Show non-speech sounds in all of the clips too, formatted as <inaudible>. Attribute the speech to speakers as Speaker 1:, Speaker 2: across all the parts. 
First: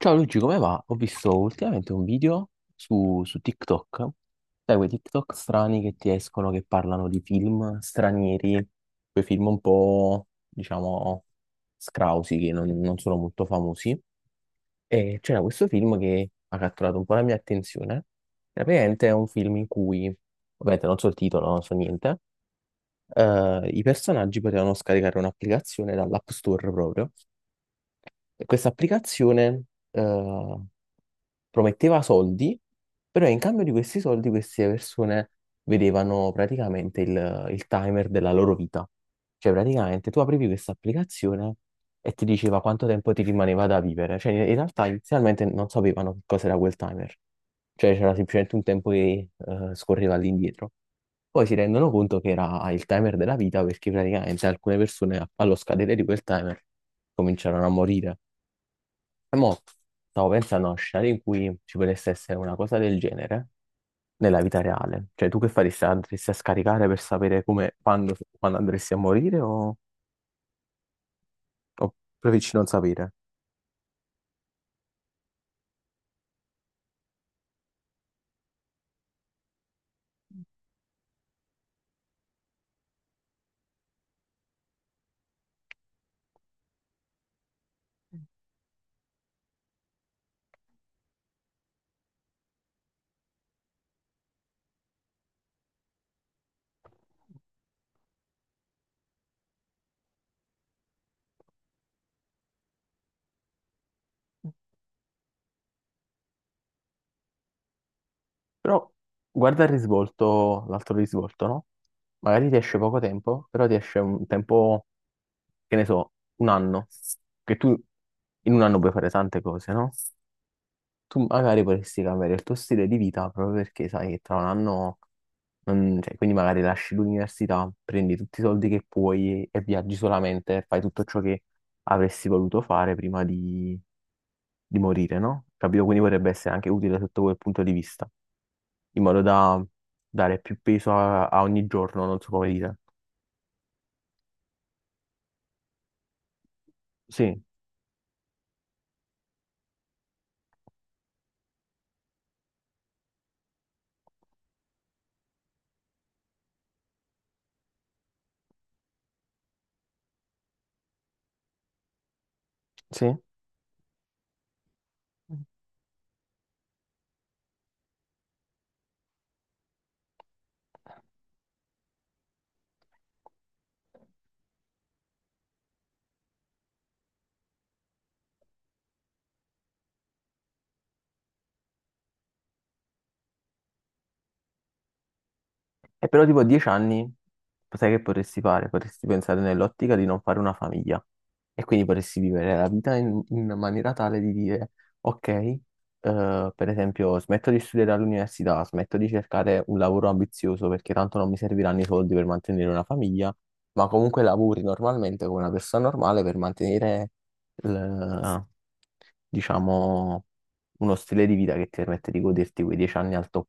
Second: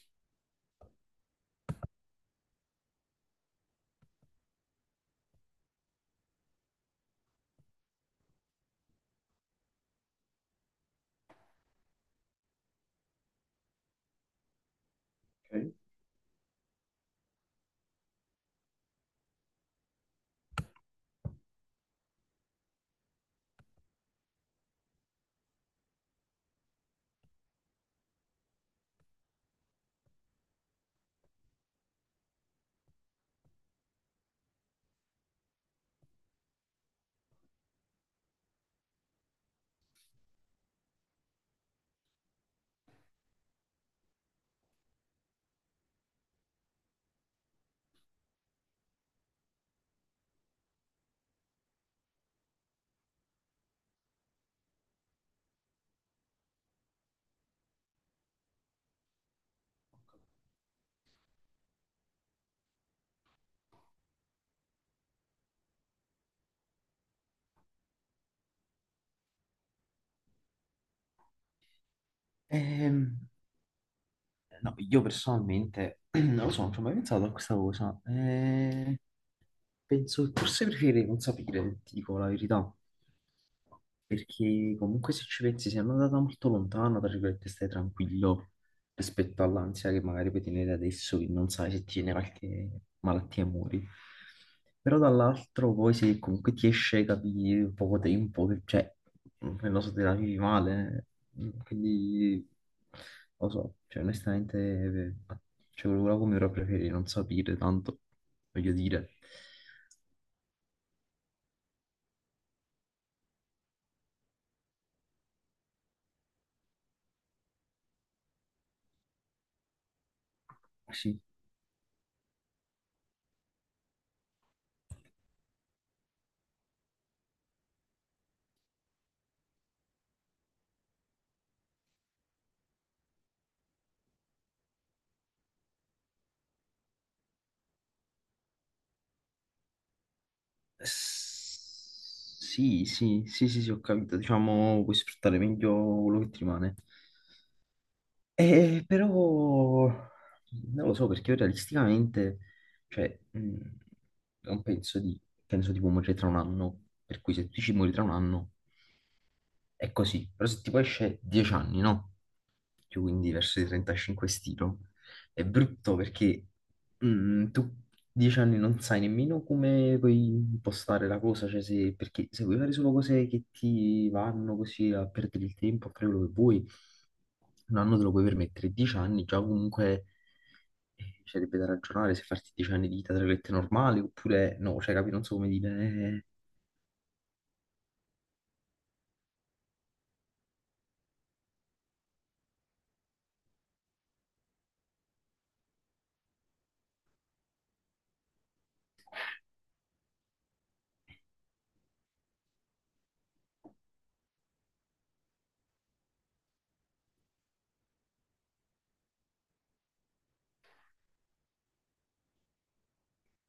Speaker 1: Ciao Luigi, come va? Ho visto ultimamente un video su TikTok, sai, quei TikTok strani che ti escono che parlano di film stranieri, quei film un po', diciamo, scrausi che non sono molto famosi. E c'era questo
Speaker 2: Ok.
Speaker 1: film che ha catturato un po' la mia attenzione. Praticamente è un film in cui, ovviamente non so il titolo, non so niente, i personaggi potevano scaricare un'applicazione dall'App Store proprio. E questa applicazione eh, prometteva soldi, però in cambio di questi soldi queste persone vedevano praticamente il timer della loro vita. Cioè praticamente tu aprivi questa applicazione e ti diceva quanto tempo ti rimaneva da vivere. Cioè in realtà inizialmente non sapevano che cosa era quel timer. Cioè c'era semplicemente un tempo che scorreva all'indietro. Poi si rendono conto che era il timer della vita perché praticamente alcune persone allo scadere di quel timer cominciarono a morire. E mo stavo pensando a uno scenario in cui ci potesse essere una cosa del genere nella vita reale. Cioè, tu che faresti? Andresti a scaricare per sapere come, quando, quando andresti a morire, o preferisci non sapere?
Speaker 2: Ehm, no, io personalmente <clears throat> non lo so, non ci ho mai pensato a questa cosa. Penso che forse preferirei non sapere, ti dico la verità. Perché comunque se ci pensi, sei andata molto lontano, tra virgolette, stai tranquillo rispetto all'ansia che magari puoi tenere adesso, che non sai se ti viene qualche malattia e muori. Però dall'altro poi se comunque ti esce, capi, in poco tempo, cioè, non lo so, te la vivi male, eh. Mm, quindi, lo so, cioè onestamente, cioè, quello come ora preferirei non sapere tanto, voglio
Speaker 1: Però
Speaker 2: dire.
Speaker 1: guarda il risvolto, l'altro risvolto, no? Magari ti esce poco tempo, però ti esce un tempo, che ne so, un anno, che tu in un anno puoi fare tante cose, no?
Speaker 2: Sì,
Speaker 1: Tu magari potresti cambiare il tuo stile di vita proprio perché sai che tra un anno, cioè, quindi magari lasci l'università, prendi tutti i soldi che puoi e viaggi solamente, fai tutto ciò che avresti voluto fare prima di morire, no? Capito? Quindi potrebbe essere anche utile sotto quel punto di vista, in modo da dare più peso a ogni giorno, non so come dire.
Speaker 2: Sì, sì, sì, sì, sì, ho capito, diciamo, puoi sfruttare meglio quello che ti rimane.
Speaker 1: Sì,
Speaker 2: Però non lo so perché io realisticamente, cioè, non penso di, penso tipo morire tra un anno, per cui se tu ci muori tra un anno è così, però se tipo esce dieci anni, no? Più
Speaker 1: sì.
Speaker 2: quindi verso i 35 stilo, è brutto perché tu dieci anni non sai nemmeno come puoi impostare la cosa, cioè se, perché se vuoi fare solo cose che ti vanno così a perdere il tempo, a fare quello che vuoi, un anno te lo puoi permettere, dieci anni già comunque ci sarebbe da ragionare se farti dieci anni di vita tra virgolette normali oppure no, cioè capi, non so come dire,
Speaker 1: E però
Speaker 2: eh.
Speaker 1: tipo a 10 anni, sai che potresti fare? Potresti pensare nell'ottica di non fare una famiglia e quindi potresti vivere la vita in maniera tale di dire, ok, per esempio, smetto di studiare all'università, smetto di cercare un lavoro ambizioso perché tanto non mi serviranno i soldi per mantenere una famiglia, ma comunque lavori normalmente come una persona normale per mantenere, il- diciamo, uno stile di vita che ti permette di goderti quei 10 anni al top.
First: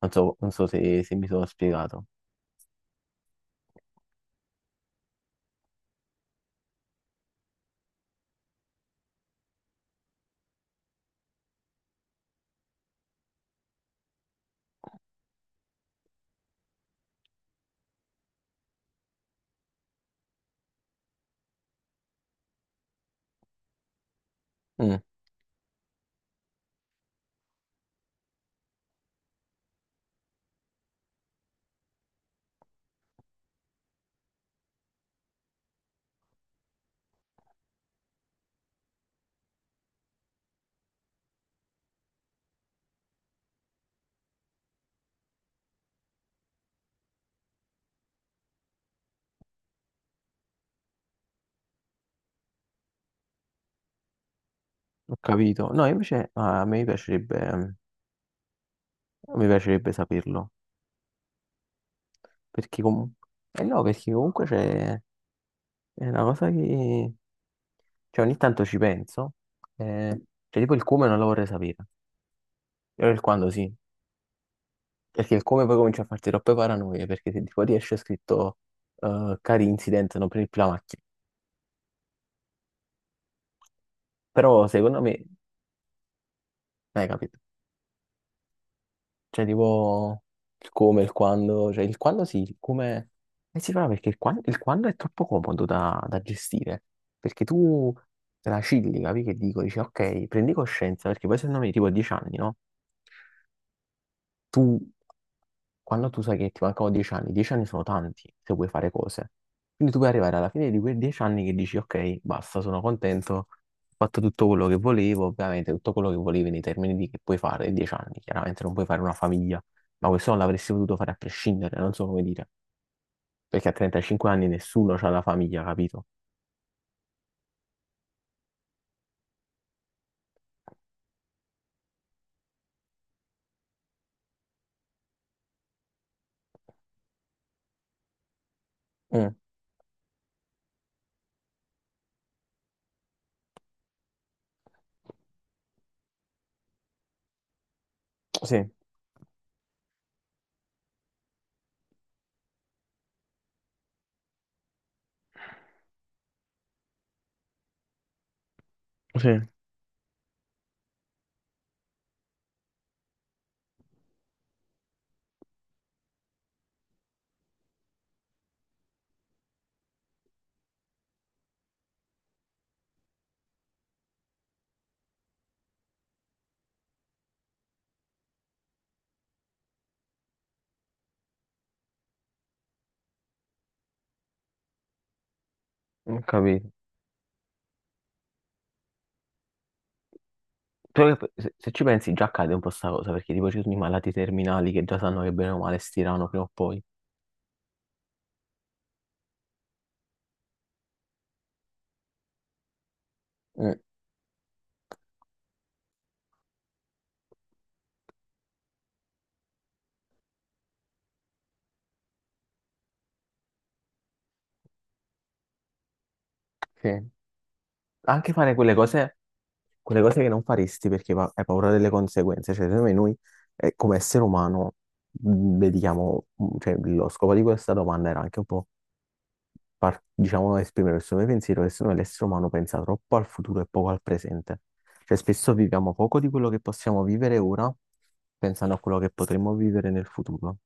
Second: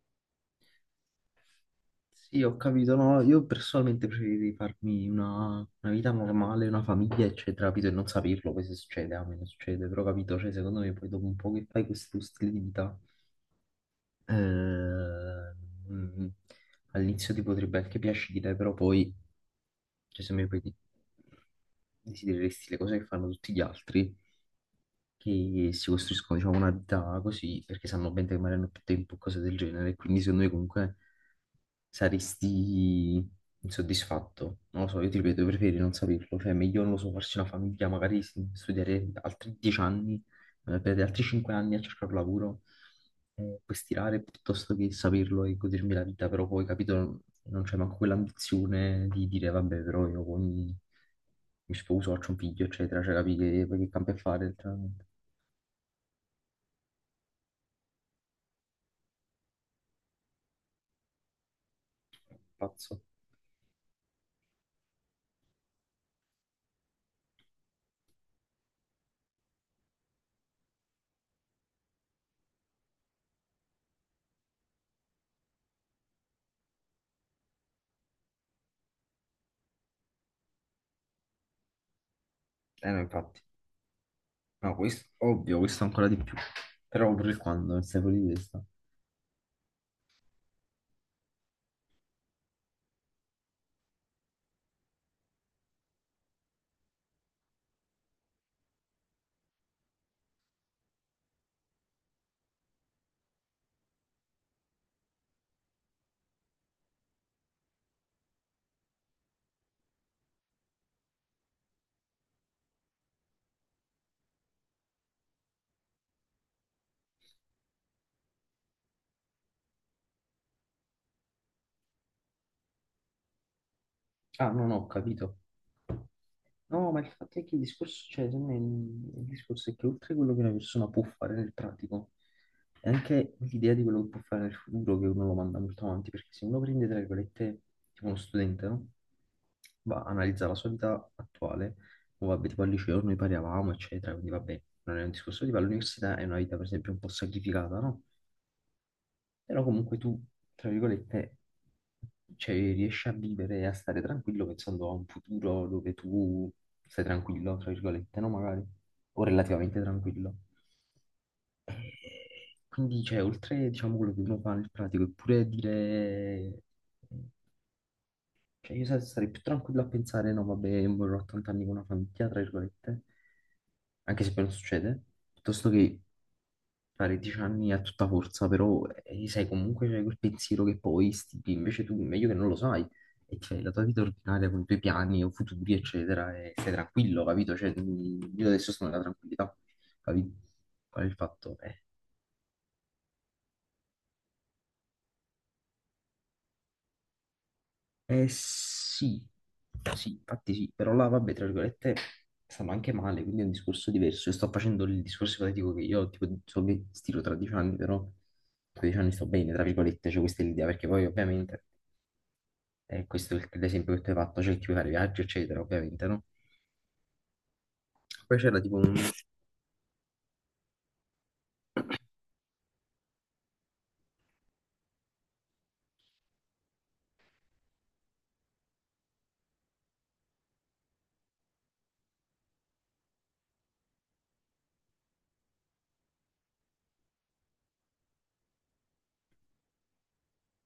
Speaker 1: Non so, non so se mi sono spiegato.
Speaker 2: Sì, ho capito, no, io personalmente preferirei farmi una vita normale, una famiglia, eccetera, capito, e non saperlo, poi se succede, a me non succede, però capito, cioè secondo me poi dopo un po' che fai questo stile di vita, eh, mm, all'inizio ti potrebbe anche piacere, però poi, cioè se mi poi ti- desidereresti le cose che fanno tutti gli altri,
Speaker 1: Mm.
Speaker 2: che si costruiscono, diciamo, una vita così, perché sanno bene che magari hanno più tempo, cose del genere, quindi secondo me comunque saresti insoddisfatto. Non lo so, io ti ripeto, preferi non saperlo. Cioè, meglio, non lo so, farsi una famiglia, magari studiare altri dieci anni, perdere altri cinque anni a cercare un lavoro, puoi stirare piuttosto che saperlo e godermi la vita, però poi, capito, non c'è manco quell'ambizione di dire, vabbè, però mi sposo, faccio un figlio, eccetera, cioè capi che, poi che cambia a fare, letteralmente.
Speaker 1: Ho capito. No, invece ah, a me piacerebbe, mi piacerebbe saperlo. Perché
Speaker 2: Pazzo.
Speaker 1: comunque... Eh no, perché comunque c'è... È una cosa che... Cioè, ogni tanto ci penso. eh, cioè, tipo il come non lo vorrei sapere. Però il quando sì. Perché il come poi comincia a farti troppe paranoie. Perché se tipo ti esce scritto... cari incident, non prendi più la macchina.
Speaker 2: Eh no, infatti.
Speaker 1: Però
Speaker 2: No,
Speaker 1: secondo
Speaker 2: questo,
Speaker 1: me...
Speaker 2: ovvio, questo ancora di più. Però pure
Speaker 1: Capito.
Speaker 2: il quando, non stai fuori di testa.
Speaker 1: Cioè, tipo il come, il quando, cioè il quando sì, il come si fa perché il quando è troppo comodo da gestire, perché tu te la cilli, capi che dico, dici ok, prendi coscienza, perché poi secondo me tipo a 10 anni, no? Tu quando tu sai che ti mancano 10 anni, 10 anni sono tanti se vuoi fare cose. Quindi tu puoi arrivare alla fine di quei 10 anni che dici, ok, basta, sono contento, ho fatto tutto quello che volevo, ovviamente tutto quello che volevi nei termini di che puoi fare in 10 anni, chiaramente non puoi fare una famiglia, ma questo non l'avresti potuto fare a prescindere, non so come dire, perché a 35 anni
Speaker 2: Ah, non ho
Speaker 1: nessuno ha la
Speaker 2: capito.
Speaker 1: famiglia, capito?
Speaker 2: No, ma il fatto è che il discorso, cioè, secondo me, il discorso è che oltre a quello che una persona può fare nel pratico, è anche l'idea di quello che può fare nel futuro che uno lo manda molto avanti, perché se uno prende, tra virgolette, tipo uno studente, no?
Speaker 1: Mm,
Speaker 2: Va, analizza la sua vita attuale, o vabbè, tipo al liceo noi paravamo, eccetera, quindi vabbè, non è un discorso tipo all'università, è una vita per esempio un po' sacrificata, no?
Speaker 1: sì.
Speaker 2: Però comunque tu, tra virgolette, cioè, riesci a vivere e a stare tranquillo pensando a un futuro dove tu stai tranquillo, tra virgolette, no? Magari, o
Speaker 1: Sì,
Speaker 2: relativamente tranquillo. E quindi, cioè, oltre, diciamo, quello che uno fa nel pratico, è pure dire... Cioè, sarei più tranquillo a pensare, no, vabbè, morirò a 80 anni con una famiglia, tra virgolette, anche se poi non succede, piuttosto che fare dieci anni a tutta forza, però sai comunque c'è quel pensiero che poi stipi, invece tu meglio che non lo sai e ti fai la tua vita ordinaria con i tuoi piani o futuri,
Speaker 1: ho
Speaker 2: eccetera, e
Speaker 1: capito.
Speaker 2: stai tranquillo, capito? Cioè, io adesso sono nella tranquillità, capito? Qual è il
Speaker 1: Però se,
Speaker 2: fatto?
Speaker 1: se ci pensi già accade un po' sta cosa, perché tipo ci sono i malati terminali che già sanno che bene o male stirano prima o poi.
Speaker 2: Sì, sì, infatti sì, però là, vabbè, tra virgolette, stavo anche male, quindi è un
Speaker 1: Mm,
Speaker 2: discorso diverso. Io sto facendo il discorso ipotetico che io, tipo, so che stiro tra dieci anni, però tra dieci anni sto bene, tra virgolette, cioè questa è l'idea, perché poi ovviamente... E questo è l'esempio che tu hai fatto, c'è il chi vuole fare viaggio, eccetera, ovviamente, no?
Speaker 1: sì. Anche
Speaker 2: Poi
Speaker 1: fare
Speaker 2: c'era tipo un...
Speaker 1: quelle cose che non faresti perché hai paura delle conseguenze. Cioè, secondo me noi, come essere umano, dedichiamo, cioè, lo scopo di questa domanda era anche un po', diciamo, esprimere il suo pensiero che secondo me l'essere umano pensa troppo al futuro e poco al presente. Cioè, spesso viviamo poco di quello che possiamo vivere ora, pensando a quello che potremmo vivere nel futuro.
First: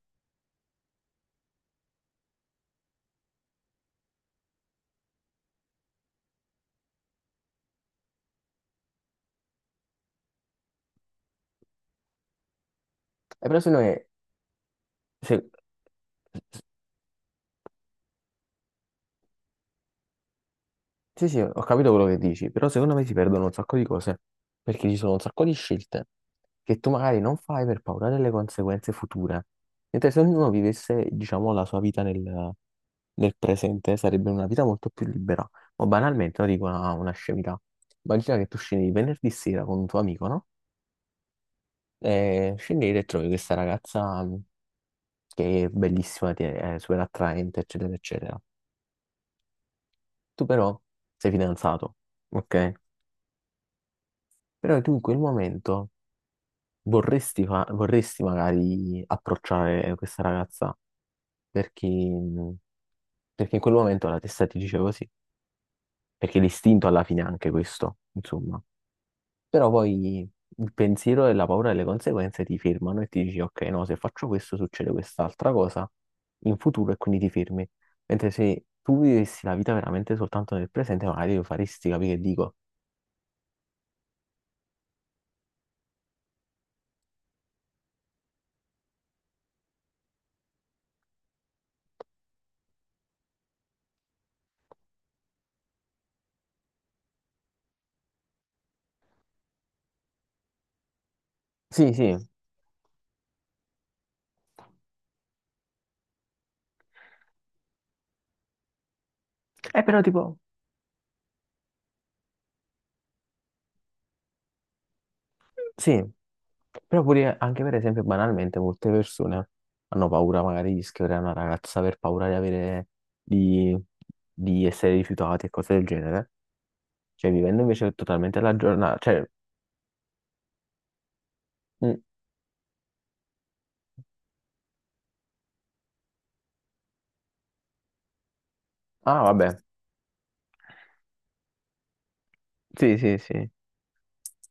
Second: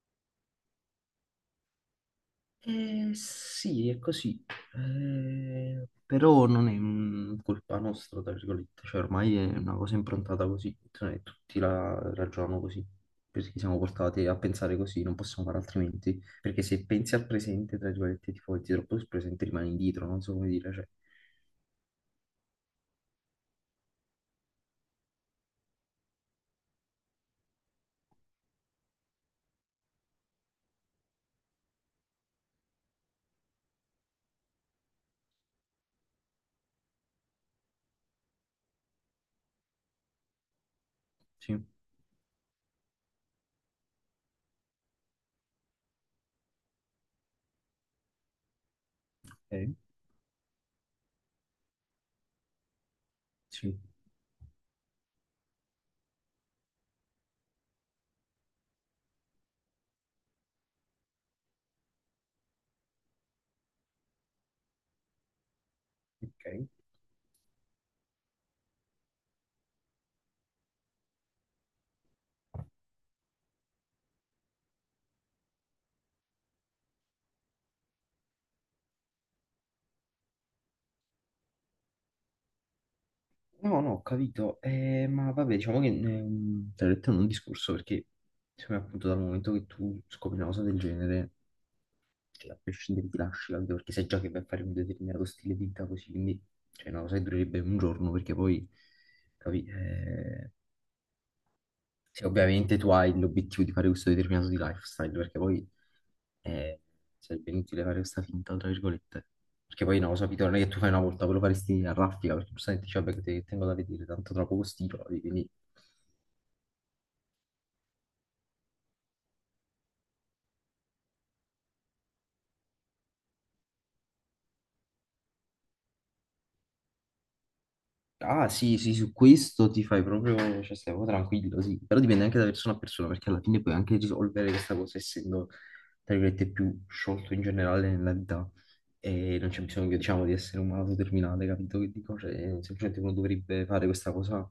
Speaker 2: Sì, è così. Però non è colpa nostra, tra virgolette, cioè ormai è una cosa improntata così, cioè, tutti la ragionano così,
Speaker 1: E
Speaker 2: perché
Speaker 1: però
Speaker 2: siamo
Speaker 1: secondo me,
Speaker 2: portati a pensare così, non possiamo
Speaker 1: se-
Speaker 2: fare altrimenti, perché se pensi al presente, tra virgolette, ti fai troppo sul presente, rimani indietro, non so come dire, cioè...
Speaker 1: sì, sì, ho capito quello che dici, però secondo me si perdono un sacco di cose, perché ci sono un sacco di scelte che tu magari non fai per paura delle conseguenze future. Mentre se ognuno vivesse, diciamo, la sua vita nel presente, sarebbe una vita molto più libera. Ma banalmente, no, dico una scemità. Immagina che tu scendi venerdì sera con un tuo amico, no?
Speaker 2: Sì,
Speaker 1: E scendete e trovi questa ragazza che è bellissima, è super attraente, eccetera, eccetera.
Speaker 2: ok,
Speaker 1: Tu però sei fidanzato, ok?
Speaker 2: sì,
Speaker 1: Però tu in quel momento vorresti, vorresti magari approcciare questa ragazza perché, perché in quel momento la testa ti dice così, perché
Speaker 2: ok.
Speaker 1: l'istinto alla fine è anche questo, insomma. Però poi il pensiero e la paura delle conseguenze ti fermano e ti dici, ok, no, se faccio questo succede quest'altra cosa in futuro e quindi ti fermi. Mentre se tu vivessi la vita veramente soltanto nel presente, magari lo faresti, capire che dico?
Speaker 2: No, no, ho capito, eh, ma vabbè, diciamo che te l'ho detto in un discorso perché secondo me appunto dal momento che tu scopri una cosa del genere, che a prescindere ti lasci, capito? Perché sai già che vai a fare un determinato stile di vita così, quindi cioè, è una cosa che durerebbe un giorno perché poi, capi,
Speaker 1: Sì, sì.
Speaker 2: se ovviamente tu hai l'obiettivo di fare questo determinato di lifestyle, perché poi eh, sarebbe inutile fare questa finta, tra virgolette. Perché poi
Speaker 1: Però
Speaker 2: no,
Speaker 1: tipo,
Speaker 2: sapete, non è che tu fai una volta, ve lo faresti a raffica, perché giustamente dici, vabbè, tengo da vedere, tanto tra poco stiro, quindi...
Speaker 1: sì, però pure anche per esempio banalmente molte persone hanno paura magari di scrivere a una ragazza per paura di avere di, di essere rifiutati e cose del genere. Cioè vivendo invece totalmente
Speaker 2: Ah
Speaker 1: la
Speaker 2: sì, sì,
Speaker 1: giornata,
Speaker 2: su
Speaker 1: cioè
Speaker 2: questo ti fai proprio, cioè stai proprio tranquillo, sì,
Speaker 1: mm,
Speaker 2: però dipende anche da persona a persona, perché alla fine puoi anche risolvere questa cosa essendo, tra virgolette, più sciolto in generale nella vita
Speaker 1: ah
Speaker 2: e non
Speaker 1: vabbè.
Speaker 2: c'è bisogno, diciamo, di essere un malato terminale, capito che dico? Cioè,
Speaker 1: Sì,
Speaker 2: semplicemente uno
Speaker 1: sì, sì.
Speaker 2: dovrebbe fare questa cosa,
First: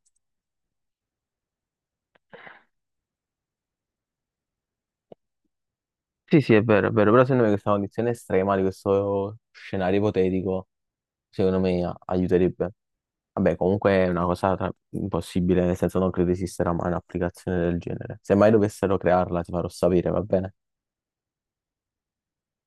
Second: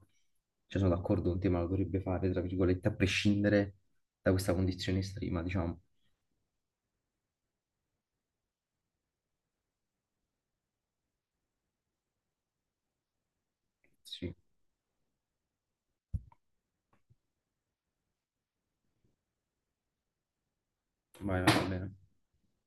Speaker 2: cioè sono d'accordo con te, ma lo dovrebbe fare, tra virgolette, a prescindere da questa condizione estrema, diciamo.
Speaker 1: Sì, sì, è vero, però secondo me questa condizione estrema di questo scenario ipotetico, secondo me aiuterebbe. Vabbè, comunque è una
Speaker 2: Sì,
Speaker 1: cosa impossibile, nel senso non credo esista mai un'applicazione del genere. Se mai dovessero crearla, ti farò sapere, va bene?
Speaker 2: vai, vai, va bene.